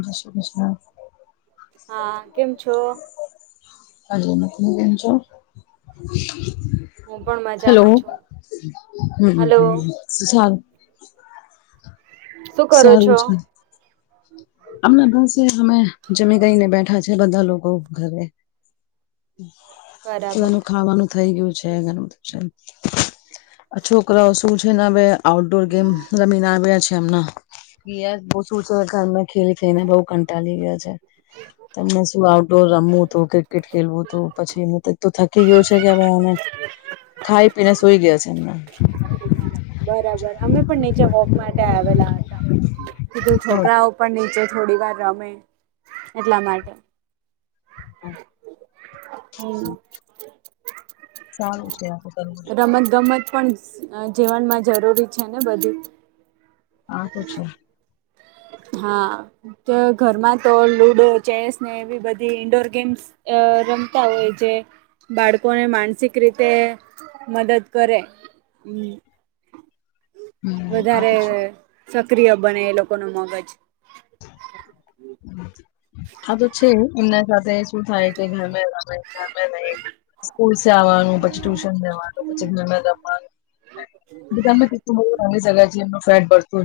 જય શ્રી કૃષ્ણ. હા કેમ છો? હાજી તમે કેમ છો? હું પણ હલો મજામાં છું હલો હમ્મ સારું. શું કરો છો? અમણા પાસે અમે જમી ગઈને બેઠા છે બધા લોકો ઘરે. બરાબર બધાનું ખાવાનું થઇ ગયું છે ઘણું બધું છે. આ છોકરાઓ શું છે ને હવે આઉટડોર ગેમ રમીને આવ્યા છે એમના. યેસ શુ છે ઘરમે ખેલી ખેલીને બઉ કંટાળી ગયા છે. તમને શું આઉટડોર રમવું તો કે ક્રિકેટ ખેલવું તો પછી મુ તો તુ કે થકી ગયો છે કે મને ખાઈ પીને સુઈ ગયા છે એમનેમ. બરાબર અમે પણ નીચે વોક માટે આવેલા હતા કીધું છોકરાઓ પણ નીચે થોડી વાર રમે એટલા માટે. હમ [unintelligible] સારું છે આપ રમત ગમત પણ જીવનમાં જરૂરી છે ને બધું આ તો છે. હા તો ઘરમાં તો લુડો ચેસ ને એવી બધી ઈન્ડોર ગેમ્સ અ રમતા હોય છે બાળકોને માનસિક રીતે મદદ કરે હમ્મ હમ આ વધારે તો છે સક્રિય બને એ લોકોનો મગજ આ તો છે એમના સાથે શું થાય કે ગરમે રમે રમે નઈ સ્કૂલ સે આવવાનું પછી ટ્યુશન જવાનું પછી ગમે રમવાનું દુકાનમાં કેટલું બધું રમી [unintelligible]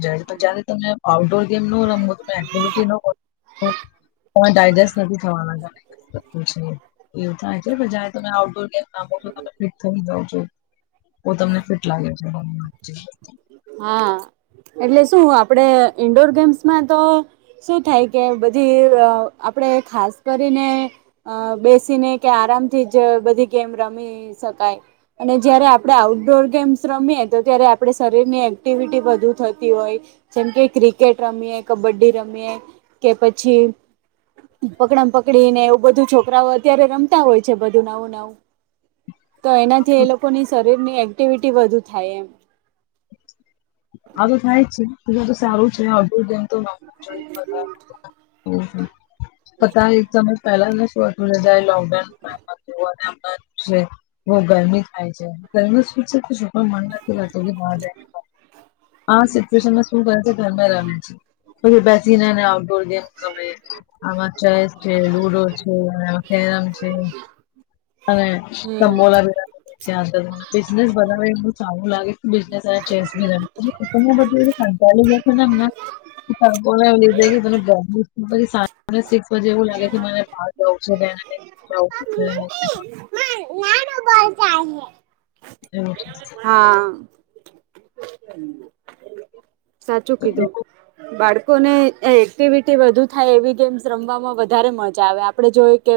જાય તો જયારે તમે આઉટડોર ગેમ નો રમો તમે એક્ટિવિટી ન હો પણ ડાયજેસ્ટ નથી થવાના તમે ન એવું થાય છે જ તમે આઉટડોર ગેમો તમે ફિટ થઈ જાવ છો તમને ફિટ લાગે છે. હા એટલે શું આપડે ઈન્ડોર ગેમ્સમાં તો શું થાય કે બધી આપડે ખાસ કરીને અ બેસીને કે આરામથી જ બધી ગેમ રમી શકાય અને જયારે આપડે આઉટડોર ગેમ્સ રમીએ તો ત્યારે આપડે શરીરની એક્ટિવિટી વધું થતી હોય જેમ કે ક્રિકેટ રમીએ, કબડ્ડી રમીએ કે પછી પકડ પકડીને એવું બધું છોકરાઓ અત્યારે રમતા હોય છે બધું નવું નાવું તો એનાથી એ લોકોની શરીરની એક્ટિવિટી વધુ થાય એમ આ તો થાય જ છે પછી આ તો સારું છે આવધું જ [unintelligible] પતા [unintelligible] પહેલા નતું એટલું જયારે લોકડાઉન [unintelligible] બઉ ગરમી થાય છે ગરમી શું છે તો છોકરાઓને મન નથી લાગતું રમવા માટે હા સિચુએશનમા શું કરે છે તો ઘરમાં રમે છે પહી બેસીને ને આઉટડોર ગેમ ગમે આમાં ચેસ છે લુડો છે કેરમ છે અને હમ સંબોલ ચ્યાને બિઝનેસ બધાને સારું લાગે બિઝનેસ અને ચેસ બી [unintelligible] બધું સંતાડી જસે નામ ના લીધે [unintelligible] સિક્સ બજે એવું લાગે મને જાઉં છે તેના માટે જાઉં પડશે. [inaudible] હા સાચું કીધું બાળ લોકોને એક્ટિવિટી વધુ થાય એવી ગેમ્સ રમવામાં વધારે મજા આવે આપડણે જોઈ કે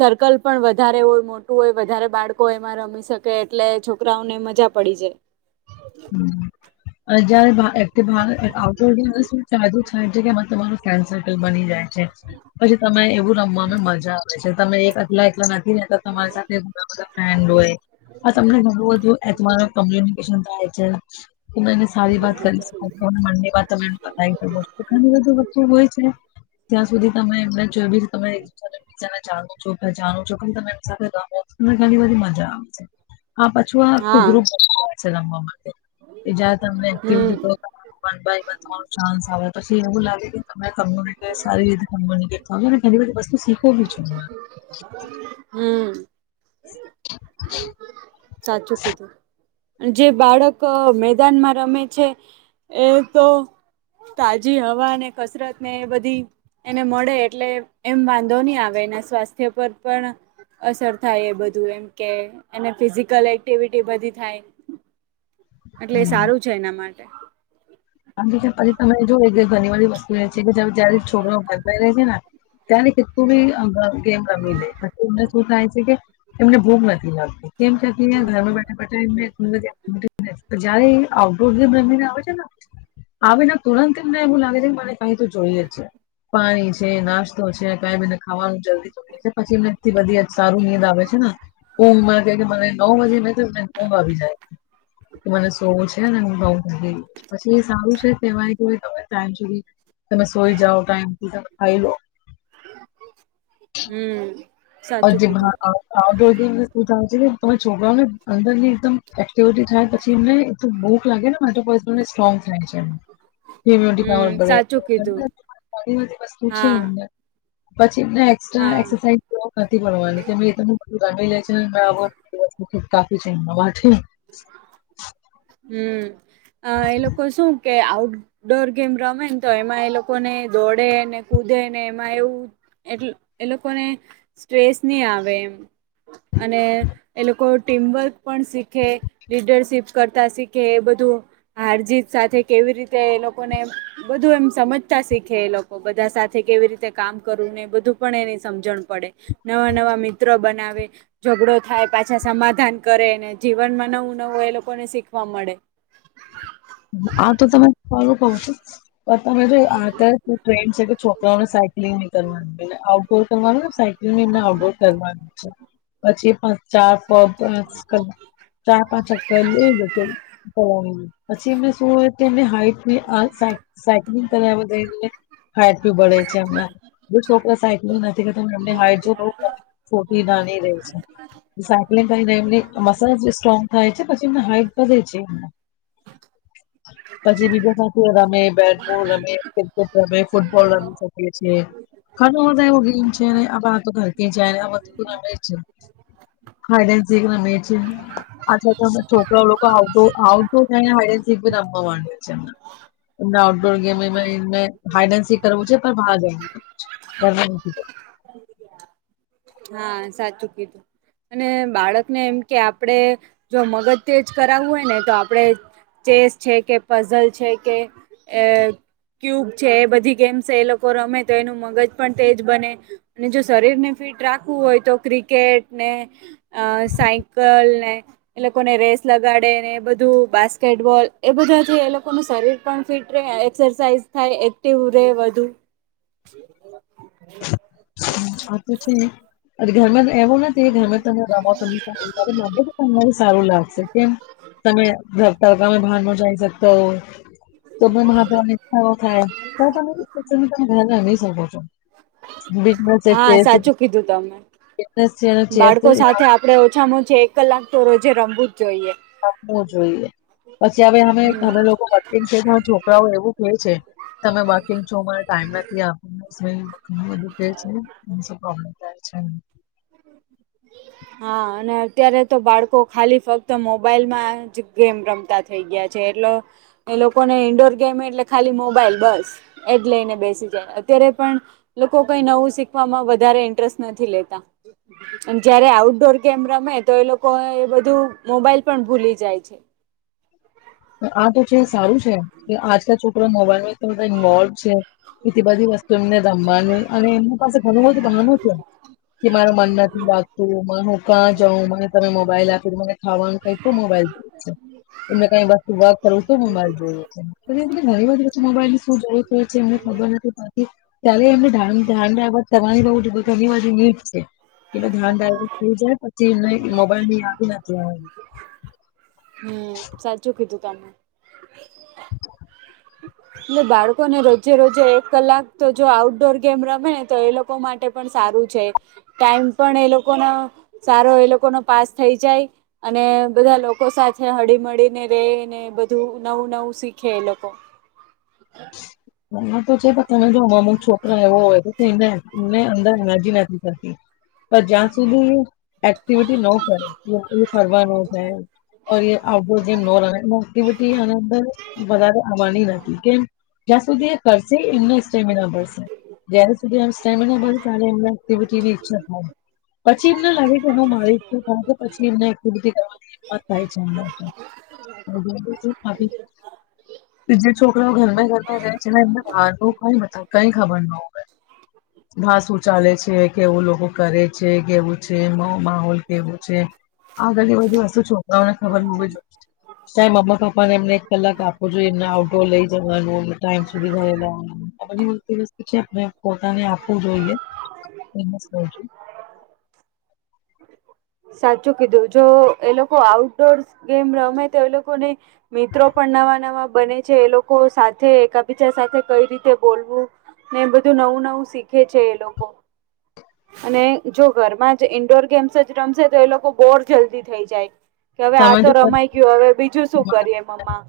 સર્કલ પણ વધારે હો મોટું હોય વધારે બાળકો એમાં રમી શકે એટલે છોકરાઓને મજા પડી જાય હમ અને જયારેટ શ ચાલું જગ્યામાં તમારું ફ્રેન્ડ સર્કલ બની જાય પછી તમે એવું રમવામાં મજા આવે છે તમે એકલા એકલા તમારા સાથે મુલા ફ્રેન્ડ હો એ હા તમને ઘણું બધું એથર કોમ્યુનિકેશન થાય છે ત એને સારી વાત કરી શક મનની વા તને પતાવીસ્તુ ઘ બધું બતું હોય છે ત્યાં સુધી તમે એમને જોી ને જાણું છું પ જાણું છું પણ તમે એમની સાથે ગો અને ઘણી બધી મજા આવે છે આ પછું આ હા ખુગ્રુપ બ છે રમવા માટે એજાત અમેને તો [inaudible] બન થવા ચાન્સ આવે પછી એવું લાગે કે તમને સારી રીતે ચો ને ઘણી બધી વસ્તુ સીખો બી છો ને હમ [unintelligible] સાચું કીધું જે બાળક મેદાનમાં રમે છે એ તો તાજી હવા ને કસરત ને બધી એને મળે એટલે એમ વાંધો નહીં આવે એના સ્વાસ્થ્ય પર પણ અસર થાય એ બધું એમ કે એને ફિઝિકલ એક્ટિવિટી બધી થાય એટલે એ હમ્મ. સારું છે એના માટે હા પછી તમે જો ઘણી વાળી વસ્તુ એ છે કે જ્યારે છોકરો ઘરતાઈ રે છે ને તને કેટલું બી ગેમ રમી લે એને શું થાય છે કે એમને ભૂખ નથી લાગતી કેમ કેતી ઘરમાં બેઠા બેઠા બધ જયારે આઉટડોર જે રમીને આવે છે ને આવેને તુરંત એમને એવું લાગે છે મને કઈ તો જોઈએ જ છે પાણી છે નાસ્તો છે ક એને ખાવાનું જલ્દી જોઈ છે પછી એમને થી બધી સારું નીદ આવે છે ને કુંભમાં કે કે મને નવ વાજે મે તોને ઉઘ આવી જાય મને સોવું છે ને એ બઉ જે સારું છે તેવાય કેય તમે ટાઈમ સુધી તમે સોઈ જાઓ ટાઈમથી તમે ખાઈ લો હમ [unintelligible] સાચું કીધું તમે છોકરાઓને અંદર ની એકદમ એક્ટિવિટી થાય પછી એને એ ભૂખ લાગે ને માટે પ સ્ટ્રોંગ થાય છે એ ઇમ્યુનિટી પર હમ પડે સાચું કીધું બધી વસ્તુ છે હા અંદર પછી એમને એક્સ્ટ્રા હા એક્સરસાઇઝ નથી ભણવાની કેે [unintelligible] છેને કાફી છે હમ એ લોકો શું કે આઉટ ડોર ગેમ રમે ને તો એમાં એ લોકોને દોડે ને કૂદે ને એમાં એવું એટલ એ લોકોને સ્ટ્રેસ નહી આવે એમ અને એ લોકો ટીમવર્ક પણ શીખે લીડરશીપ કરતા કે એ બધું હારજીત સાથે કેવી રીતે એ લોકોને બધું એમ સમજતા શીખે એ લોકો બધા સાથે કેવી રીતે કામ કરવું ને બધું પણ એની સમજણ પડે નવા નવા મિત્રો બનાવે ઝઘડો થાય પાછા સમાધાન કરે ને જીવનમાં નવું નવું એ લોકોને શીખવા મળે આ તો તમે સારું કઉ છો તમે જો આ ટ્રેન્ડ છે કે છોકરાઓને સાયકલિંગ ની કરવાનું ને આઉટડોર કરવાનું ને સાયક લીન ને આઉટડોર કરવાનું છે પછી પણ ચાર ફ [unintelligible] ચાર પાંચ ચક્કર લે જશે પછી એમને શું હોય કે એમને હાઈટ સાયકલિંગ કરાવઈ એટલે હાઈટ બી બડે છે હમણાં જે છોકરા સાઈકલ નથી કરતો એમ હાઈટ જો બ થોડી નાની રહી છે. સાયક્લિંગ કરીને એમની મસલ સ્ટ્રોંગ થાય છે પછી એમને હાઈટ વધે છે એમને [inaudible] પછી બીજા સાથે રમે બેટબોલ રમે ક્રિકેટ રમે ફૂટબોલ રમી શકીએ છીએ ઘરમા બધા એવું કેય છે ને આ તો ઘર કે જાય ને આ બધું ન છે હાઇડ એન્ડ સીખ રમે છે આથા તો છોકરાઓ લોકો આઉટડોર આઉટ હી નાવાનું છેમાં ના આઉટડોર ગેમ અમેને હાઇડેન્સી કરવુ છે પર ભાગે. [unintelligible] હા સાચુ કીઘુ. અને બાળકને એમ કે આપણેે જો મગજ તેજ કરાવું હોય ને તો આપણેે ચેસ છે કે પઝલ છે કે એ ક્યુબ છે એ બધી ગેમ્સ એ લોકો રમે તો એનું મગજ પણ તેજ બને. અને જો શરીર ને ફિટ રાખવું હોય તો ક્રિકેટ ને. અ સાયકલ ને. એ લોકોને રેસ લગાડે ને એ બધું બાસ્કેટબોલ એ બધાથી એ લોકોનું શરીર પણ ફીટ રે એક્સરસાઇઝ થાય એક્ટિવ રે વધું. [inaudible] હ આ તો છે અરે ઘરમાં. એવું નથી ગમે તમે રમો તમને કે તમારે સારું લાગશે કેમ તમે. ઘ તડકા મે ભાન ન જાય શકતા હો તો બ મહત્ ચ્ઠાઓ [inaudible] થાય તો તમે ર શકો છો બ હા સાચું કીધું તમે બિઝનેસ છે અને ચેસ બાળકો સાથે. આપણે ઓછામાં ઓછી એક કલાક તો રોજે રમવું જ જોઈએ. આપવું જોઈએ પછી હવે અમે હમ અમે લોકો પ્ય છે છોકરાઓ એવું. એ છે તમે વર્કિંગ છો મ ટાઈમ નથી. ઘું બધું કે [inaudible] છેોબ્લેમ થાય છે હ [unintelligible] હા અને અત્યારે તો બાળકો ખાલી ફક્ત મોબાઈલ માં જ ગેમ રમતા‌. થઈ ગયા છે એટલો એ લોકોને ઇન્ડોર ગેમ એટલે ખાલી મોબાઈલ બસ. એ જ લઈને બેસી જાય અત્યારે પણ લોકો કઈ નવું શીખવામાં વધારે ઇન્ટરેસ્ટ નથી લેતા. અને જયારે આઉટડોર કેમ રમે તો એ લોકો એ બધું મોબાઈલ પણ ભૂલી જાય છે. આ તો છે સારું છે કે આજકા છોકરા મોબાઈલમાં બધા ઇન્વોલ્વ છે. કિ બ બાધી વસ્ [inaudible] એમને રમવાનું અને એમની પાસે ઘણું બધું બહાનું હોજ કે મારુ મન નથી લાગતું. ત હું કાં જાઉં મને તમે મોબાઈલ આપી મને ખાવાનું કઈ તો મોબાઈલ છે. એમને કઈ વાસ્તુ વાત કરું તો મોબાઈલ જોઇએ છે મને ઘણી વાર પછી મોબાઈલ ની શું જરૂરત હોય છે એમને ખબર નથી. ત્યારે એમને ઢાન ધ્યાન રાખવા તમારી ની બ‌ઉજ ઘણી બધી ની છે. એનું ધ્યાન ડાયરેક્ટ થઈ જાય પછી એને મોબાઈલ ની યાદી નથી આવે. હુ સાચું કીધું તમે. એલે બાળકોને રોજે રોજે એક કલાક તો જો આઉટડોર ગેમ રમે ને તો એ લોકો માટે પણ સારું છે ટાઈમ પણ એ લોકોનો સારો એ લોકો ન પાસ થઈ જાય. અને બધા લોકો સાથે હળી મળીને રે ને બધું નવું નવું શીખે એ લોકો અચા. [inaudible] રમે તો છે પણ તમે જો અમુક છોકરો એવો હોય તો થઈ ને એમને અંદર એનાર્જી નથી. પણ જ્યાં સુુંધી. એક્ટિવિટી નો કરે એ ફરવા નો જાય. ઔર યે આઉટડોર ગેમ નો રમે એ એક્ટિવિ આની અંદર વધારે આવવાની નથી કેમ. જ્યાં સુધી એ કરશે એમના સ્ટેમિના મળશે. જ્યાં સુધી એમને સ્ટેમીના વધશે અને એમને એક્ટિવીટી ની ઈચ્છા થાય. પછી એમને લાગે કે હા મારી તો પછી એમને એકિવિટી કરવાની એ પણ થાય છે એમને [unintelligible] તે જે છોકરાઓ ઘર મે. ઘરમાં રહે છે એમને બારનું કઈ ખબર ન હોય. બાર શું ચાલે છે કેવું લોકો કરે છે કેવું. છે માહોલ કેવો છે આગલી બધી વસ્તુ છોકરાઓને ખબર બઉ જ ઓછી સેમ મમ્મા પપ્પા એમને એક કલાક આપો જોઇએ એમને આઉટડોર લઈ જવાનું. ટાઈમ સુધી ઘરે લેવાના આ બધી વસ્તુ વસ્તુ છે આપણે પોતાને આપવું જોઈએ. એમજ કઉ છું. સાચું કીધું જો એ લોકો આઉટડોર ગેમ રમેય તો એ લોકોને મિત્રો પણ નવા નવા બને છે એ લોકો સાથે એકબીજા સાથે કઈ રીતે બોલવું ને એ બધું નવું નવું શીખે છે એ લોકો અને જો ઘરમાં જ ઇન્ડોર ગેમ્સ જ રમશે તો એ લોકો બોર જલ્દી થઈ જાય કે હવે આ તમે તો જો રમાઈ ગયો હવે બીજું શું કરીએ એમ મમ્મા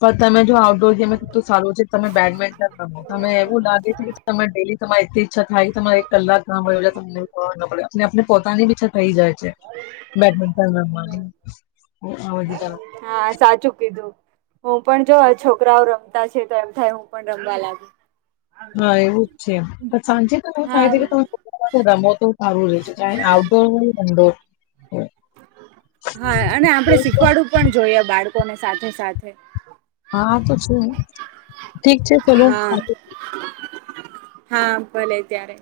પણ તમે જો આઉટડોર ગેમે એટલું સારું છે તમે બેડમિન્ટન રમો તમે એવું લાગે છે તમે ડેલી તમારે એ ઈચ્છા થાય કે તમારે એક કલાક ગામ વ્યો જાય તમને ખબર જ ના પડે આપણે પોતાની બી ઇચ્છા થઈ જાય છે બેડમિન્ટન રમવાની એવું બધું કરવાની હા સાચું કીધું. હું પણ જોઆ છોકરાઓ રમતા છે તો એમ થાય હું પણ રમવા લાગુ હા એવું જ છે પણ સાંજે તો એવું થાય હા છે કે તમે રમો તો સારું રહેે છે આઉટડોર હોય ઇન્ડોર હોય. હા અને આપડણે શીખવાડવું પણ જોઈએ બાળકોને સાથે સાથે હા તો છું ઠીક છે ચલો. હા હા ભલે ત્યારે